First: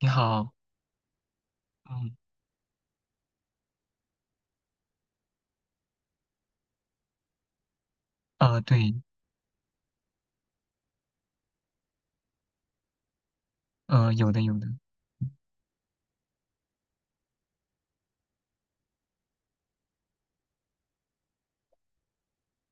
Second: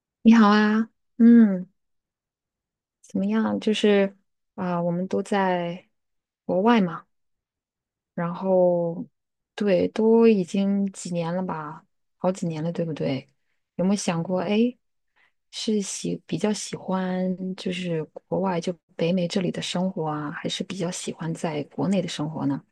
你你好好。啊，嗯，嗯。怎么样？就是啊、我们都在国外嘛，然对。后对，都已经几年了吧，好几年了，对不对？有没有想有的过，有的。哎，比较喜欢就是国外就北美这里的生活啊，还是比较喜欢在国内的生活呢？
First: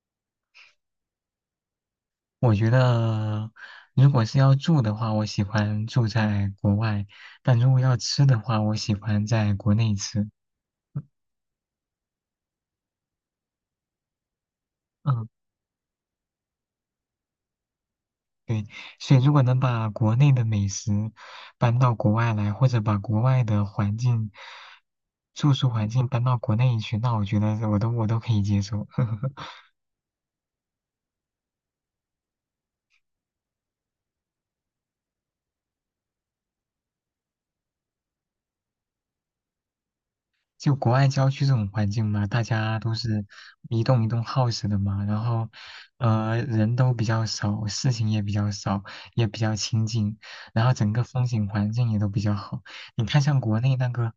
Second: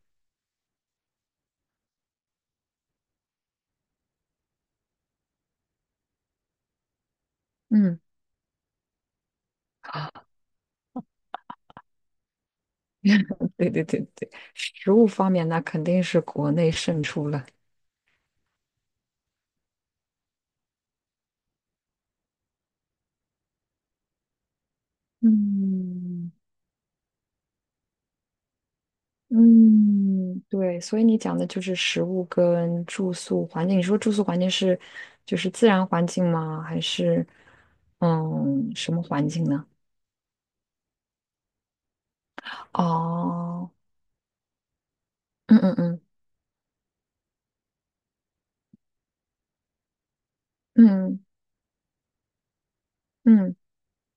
我觉得如果是要住的话，我喜欢住在国外，但如果要嗯，吃的话，我喜欢在国内啊，吃。对对对对，食物嗯，方面那肯定是国内胜出了。对，所以如果能把国内的美食搬到国外来，或者把国外的环境、住宿环境搬嗯。到国内去，那我觉得我都可以接受。嗯，对，所以你讲的就是食物跟住宿环境。你说住宿环境是就是自然环境吗？还是什么环境呢？就国外郊区这种环境嘛，大 家都是哦，一栋一栋 house 的嘛，然后，嗯嗯嗯人都比较少，事情也比较少，也比较清静，然后整个嗯风景环境也都比较好。你看像嗯，国内那个，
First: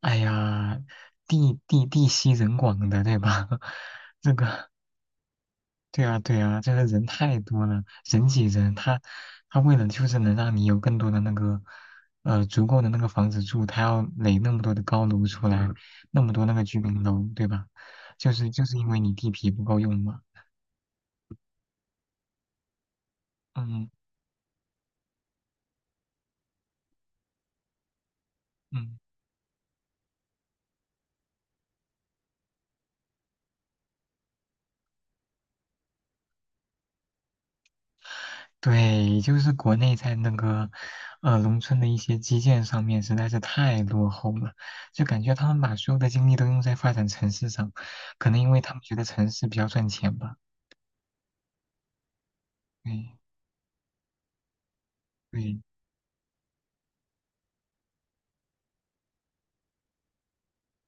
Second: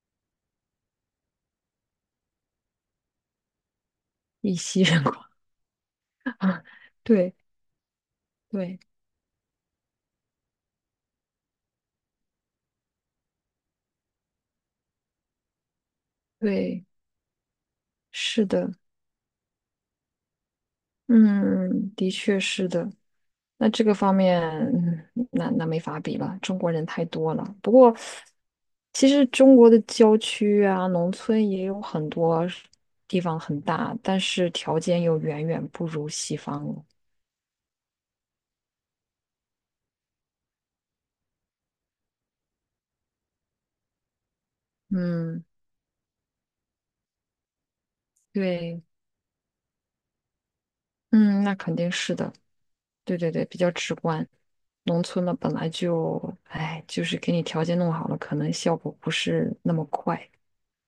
哎呀，地稀人广的，对吧？这以个。息人观 对啊，对啊，啊，就是人对太多了，人挤人，对他为了就是能让你有更多的那个，足够的那个房子住，他要垒那么多的高楼出来，那么多那个居对，民楼，对吧？就是是就的，是因为你地皮不够用嘛。嗯，的确是的。那这嗯个方面，那没法比了，中国人太多了。不过，嗯，其实中国的郊区啊、农村也有很多是地方很大，但是条件又远远不如西方了。对，就是国内在那个，农村的一些基建上面实在是太落后了，就感觉嗯，他们把所有的精力都用在发展城市上，可能因为他们对，觉得城市比较赚钱吧。嗯，那肯定是的，对对对对，比较直观。农村嘛，本对。来就，哎，就是给你条件弄好了，可能效果不是那么快，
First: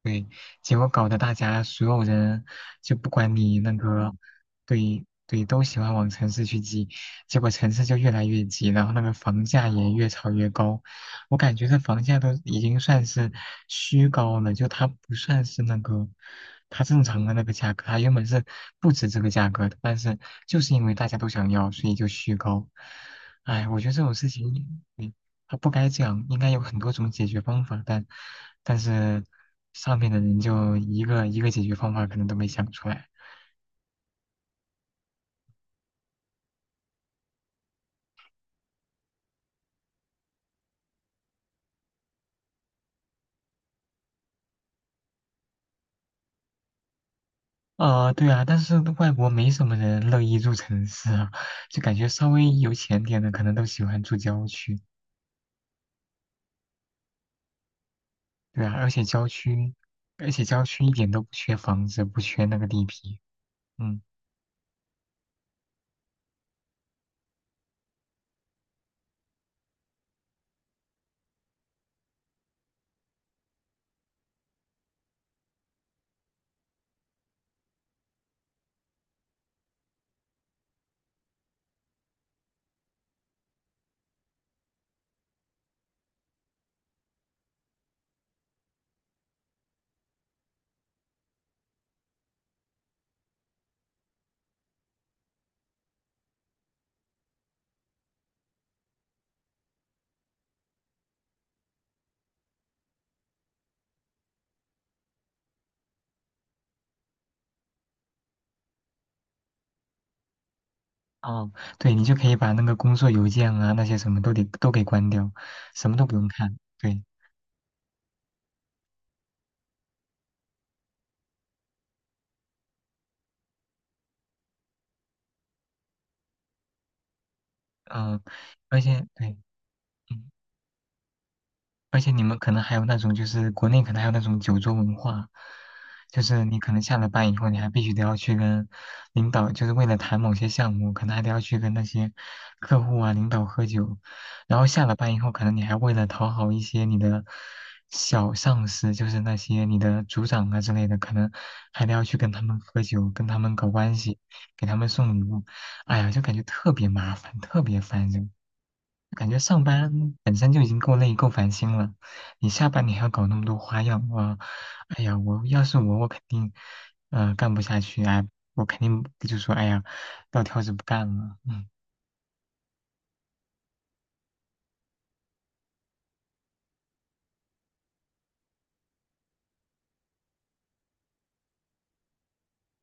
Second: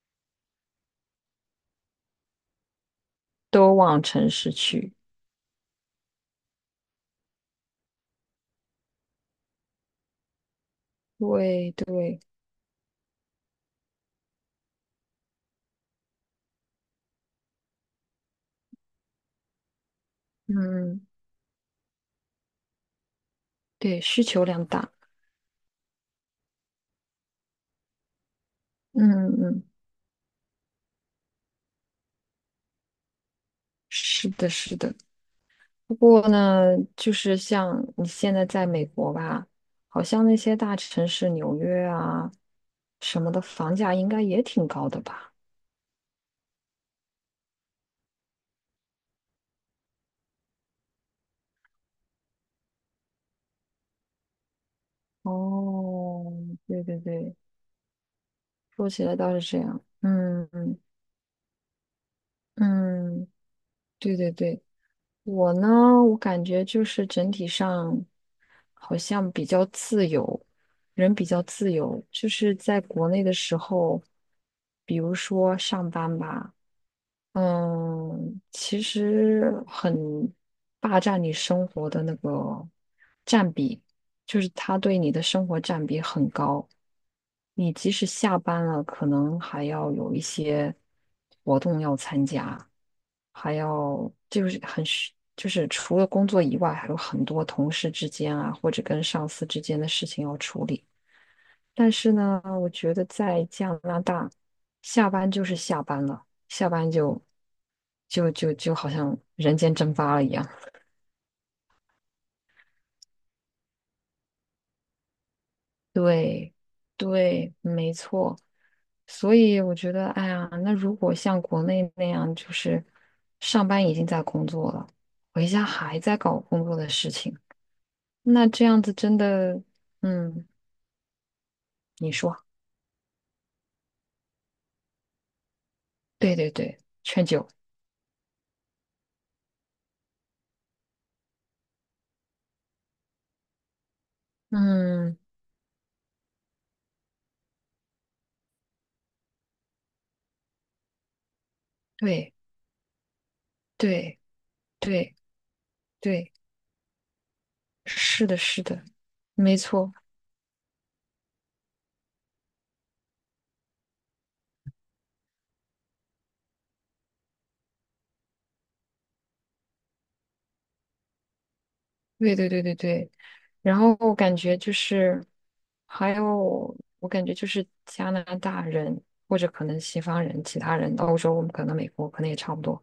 对，结果搞得大家所有人就不管你那都往个，城市去。对对，都喜欢往城市去挤，结果城市就越来越挤，然后那个房价也越炒越高。我感觉对这房价对，都已经算是虚高了，就它不算是那个它正常的那个价格，它原本是不止这个价格的，但是就是因为嗯，大家都想要，所以就虚高。哎，我觉得对，这种需事求量情，大。嗯他不该这样，应该有很多种解决方法，但是嗯嗯。上面的人就一个一个解决方法可能都没想出来。是的，是的。不过呢，就是像你现在在美国吧，好像那些大城市，纽约啊什么的，房价应该也挺高的吧？对啊，但是外国没什么人乐意住城市啊，就感觉稍微有钱点的可能都喜欢住郊区，哦，对对对，对啊，说而且起来郊倒是这区，样。而且嗯郊嗯区一点都不缺房子，不缺那个地皮。嗯，嗯，对对对，我呢，我感觉就是整体上好像比较自由，人比较自由。就是在国内的时候，比如说上班吧。嗯，其实很霸占你生活的那个占比，就是他对你的生活占比很高。你即使下班了，可能还要有一些活动要参加，还要就是就是除了工作以外，还有很多同事之间啊，或者跟上司之间的事情要处理。但是呢，我觉得在加拿大，下班就是下班了，下班就好像人间蒸发了一样。哦，对，你就可以把那个工作邮件啊那些什么都给关掉，什么都不用对，看，对。对，没错。所以我觉得，哎呀，那如果像国内那样，就是上班已经在工作了，回家还在搞工作的事情，嗯、那这而样子且真对。的，嗯。嗯，而且你你说，们可能还有那种，就是国内可能还有那种酒桌文化，就对是对你可对，能下了劝班以酒，后，你还必须得要去跟领导，就是为了谈某些项目，可能还得要去跟那些客户啊、领导喝酒，然后下了班嗯，以后，可能你还为了讨好一些你的小上司，就是那些你的组长啊之类的，可能还得要去跟对他们喝酒，跟他们搞关系，对给他们送对礼物。哎呀，就对。感觉特别麻烦，特别烦是人。的，是的，感觉没上错，班本身就已经够累、够烦心了，你下班你还要搞那么多花样。我，哎呀，我要是我，我肯定，干不下去。哎，我肯定就说，哎呀，撂挑子不干了。嗯对对对对对。然后我感觉就是，还有我感觉就是加拿大人或者可能西方人、其他人，欧洲可能美国可能也差不多，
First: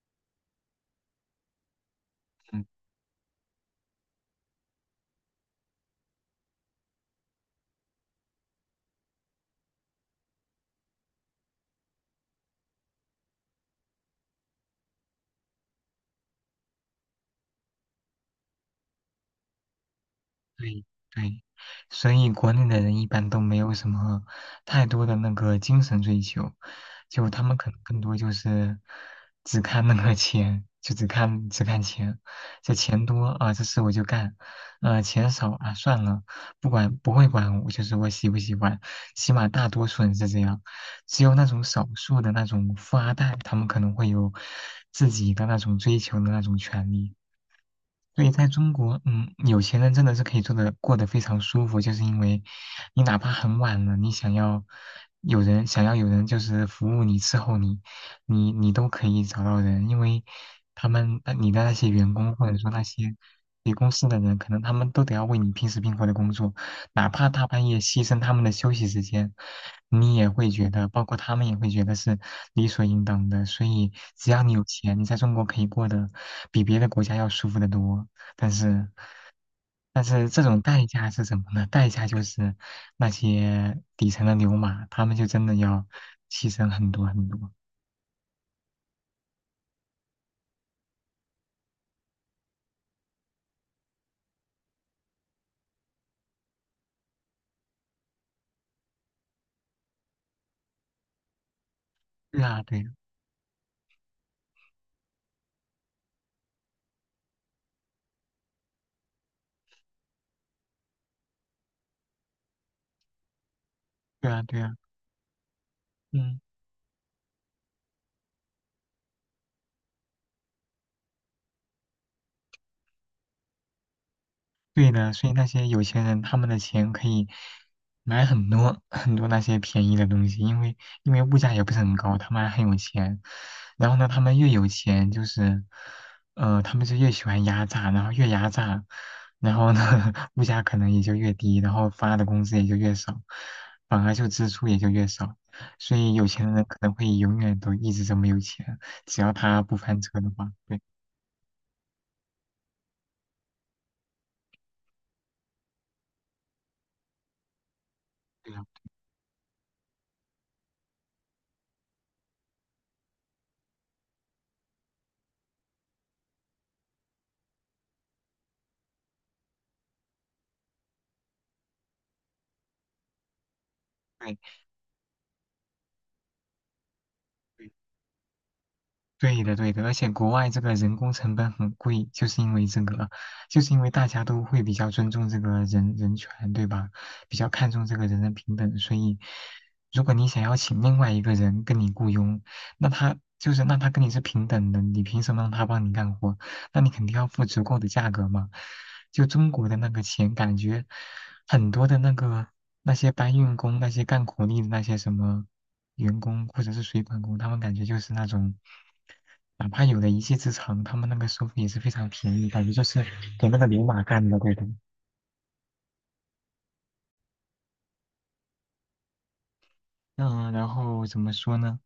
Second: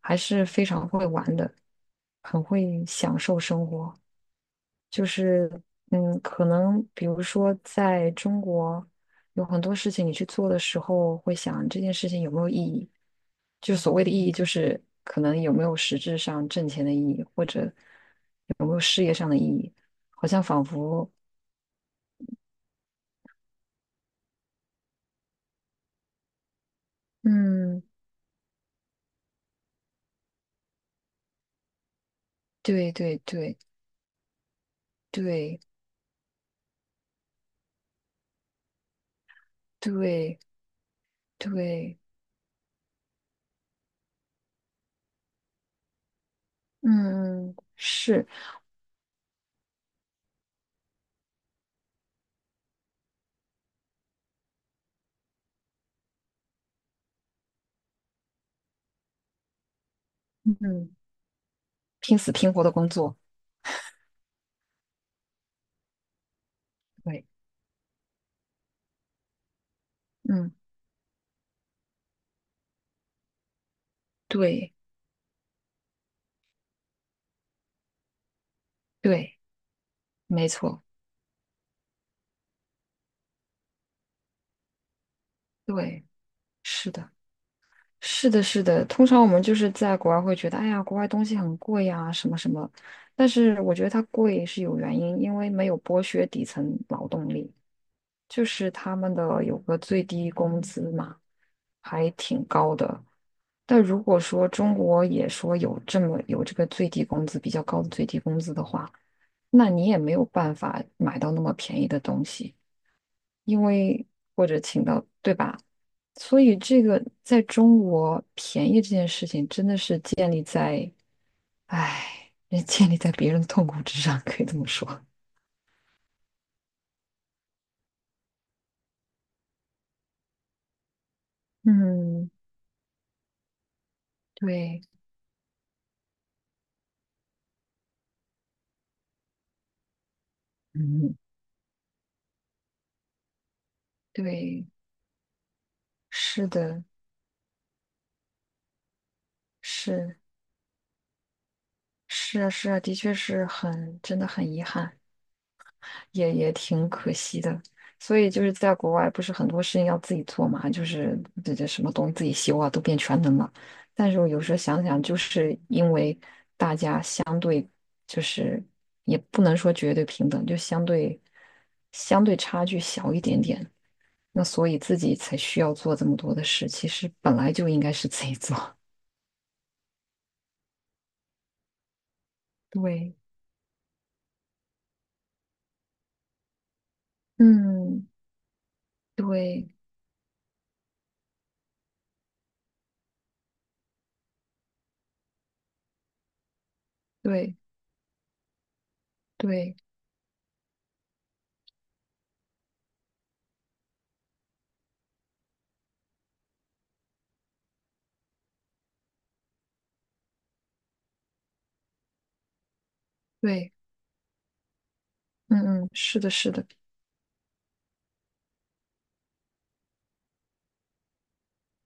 还是非常会玩的，很嗯。会享受生活。就是可能比如说在中国。有很多事情你去做的时候，会想这件事情有没有意义。就所谓的意义，就是可能有没有实质上挣钱的意义，或者有没有事业上的意义，好像仿对佛，对，所以国内的人一般都没有什么太多的那个精神追求，就他们可能嗯，更多就是只看那个钱，就只看钱。这对钱对多啊，对这事我就干，钱少对啊，算了，不管不会管我，就是我喜不喜欢，起码大多数人是这对样。只有那种少对，数的那种富二代，他们可能会有自己的那种追求的那种权利。嗯，所是，以，在中国，嗯，有钱人真的是可以做的过得非常舒服，就是因为你哪怕很晚了，你想要有人想要有人就是服务你伺候你，你都可以找到人，因为他嗯，们你的那些员拼死工或拼者活说的那工些作，你公司的人，可能他们都得要为你拼死拼活的工作，哪对，怕大半夜牺牲他们的休息时间，你也会嗯，觉得，包括他们也会觉得是理所应当的。所以，只要你有对钱，你在中国可以过得比别的国家要舒服得多。但是，对，但是这没种错，代价是什么呢？代价就是那些底层的牛马，他们就真的要对，牺牲很是多的。很多。是的，是的，通常我们就是在国外会觉得，哎呀，国外东西很贵呀，什么什么。但是我觉得它贵是有原因，因为没有剥削底层劳动力，就是他们的有个最低工资嘛，还对挺啊，高对啊的。但如果说中国也说有这么有这个最低工资比较高的最低工资的话，那你也没有办法买到那么便宜的东西。因为对啊，或者对啊。请到，对吧？嗯。所以这个在中国便宜这件事情，真的是建立在，唉，也建立在别人的痛苦之上，可以这么说。对的，所以那些有钱人他们的钱可以买很多 很多那些便宜的东西，因为因为物价也不是很高，他嗯，们还很有钱。然后呢，他们越有对，钱，就是他们就越喜欢压榨，然后越压榨，然后呢，物价可能也就嗯，越低，然后发的工资也就越少，反而就支对，出也就越少。所以有是钱人可的，能会永远都一直这么有钱，只要他不翻是车的话，对是啊，是啊，的确是很，真的很遗憾。也挺可惜的。所以就是对啊，在国外，不是很多事情要自己做嘛，就是这什么东西自己修啊，都变全能了。但是我有时候想想，就是因为大家相对就是也不能说绝对平等，就相对差距小一点点，对。那所以自己才需要做这么多的事。其实本来就应该是自己做。对的，对的，而且国外这个人工成本很贵，就是因为这个，对，就是因为大家都会比较尊重这个人人权，对吧？比较看重这个嗯，人人平等，所以对如果你想要请另外一个人跟你雇佣，那他就是那他跟你是平等的，你凭什么让他帮你干活？那你肯定要付对足够的价格嘛。就中国对的那个钱，感觉很多的那个那些搬运工、那些干苦力的那些什么员工或者是水管工，他们感觉就是那种。哪怕有了一技之长，他们那个收费也是非常便宜，感觉就是给那个对，牛马干的，对的。嗯嗯，是的，是的。嗯，然后怎么说呢？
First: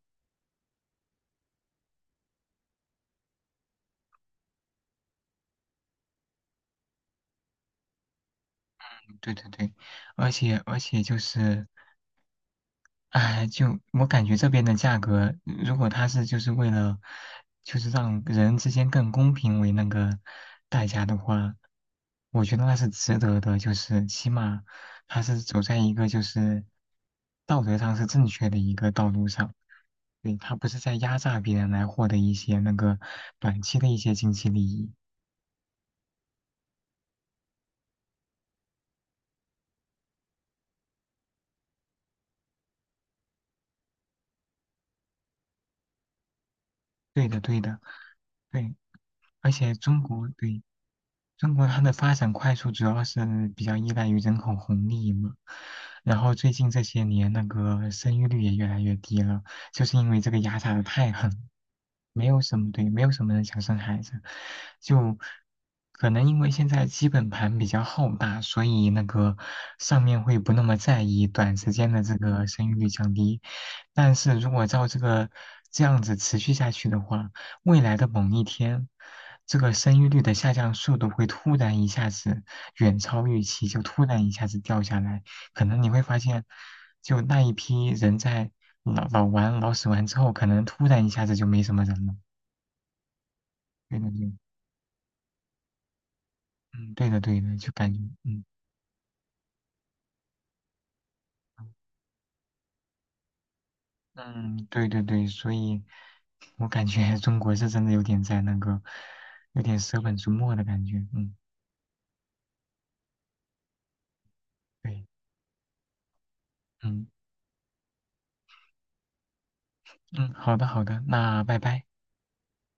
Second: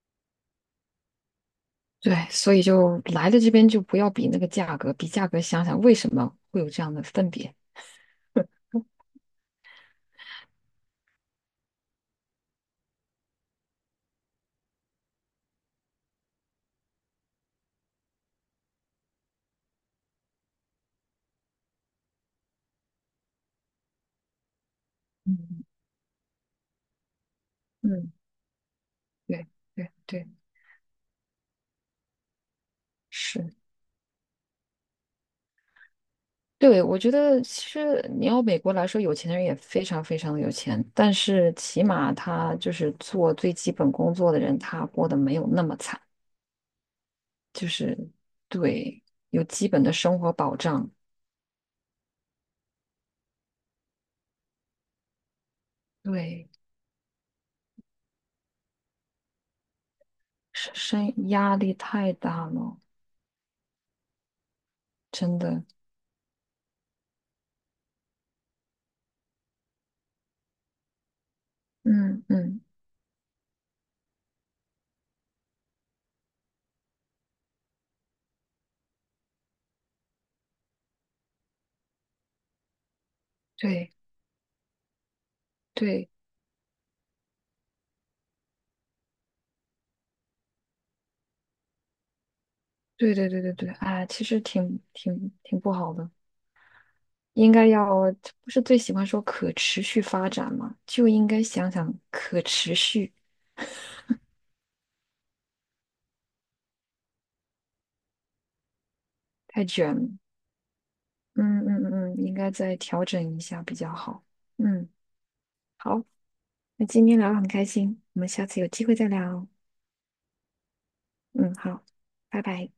对，所以就来了这边就不要比那个价格，比价格想想为什么会有这样的分别。对对对，而且就是，哎，就我感觉这边的价格，如果他是就是为了，就是让人之间更公平为那个代价的话，我觉得那是值得的，就是起码他是走嗯在一个就是道德上是嗯，正确的一个道路对上，对对，对，他不是在压榨别人来获得一些那个是，短期的一些经济利益。对，我觉得其实你要美国来说，有钱的人也非常非常的有钱，但是起码他就是做最基本工作的人，他过得没有那么惨，对的，对就的，是对，对，有而基且本的中生国活保对。障，中国它的发展快速，主要是比较依赖于人口红利嘛。然后对，最近这些年，那个生育率也越来越低了，就是因为这个压榨的太狠压力太没有大什么了，对，没有什么人想生孩子，就真的，可能因为现在基本盘比较浩大，所以那个上面会不那么在意短时间的这嗯个嗯，生育率降低。但是如果照这个这样子持续下去的话，未来的某一天，这个生育率的下降速度会突然一下子远超预期，就对突然一下子掉下来，可能你会对。发现，就那一批人在老死完之后，可能突然一下子就没什么人了。对对对对对，对哎，的，其对，实挺不好的，嗯，对的，对应的，该就感觉，要，嗯不是最喜欢说可持续发展嘛，就应该想想可持续，嗯，对对对，所以我感觉 中国是真的有点在那个，有太点卷舍了。本逐末的感觉。嗯，嗯嗯嗯，应该再调整一下比较好。嗯，对，好，那今嗯天聊得很开心，我们下次有机会再聊哦。嗯，好的好的，那嗯，拜好，拜。拜拜。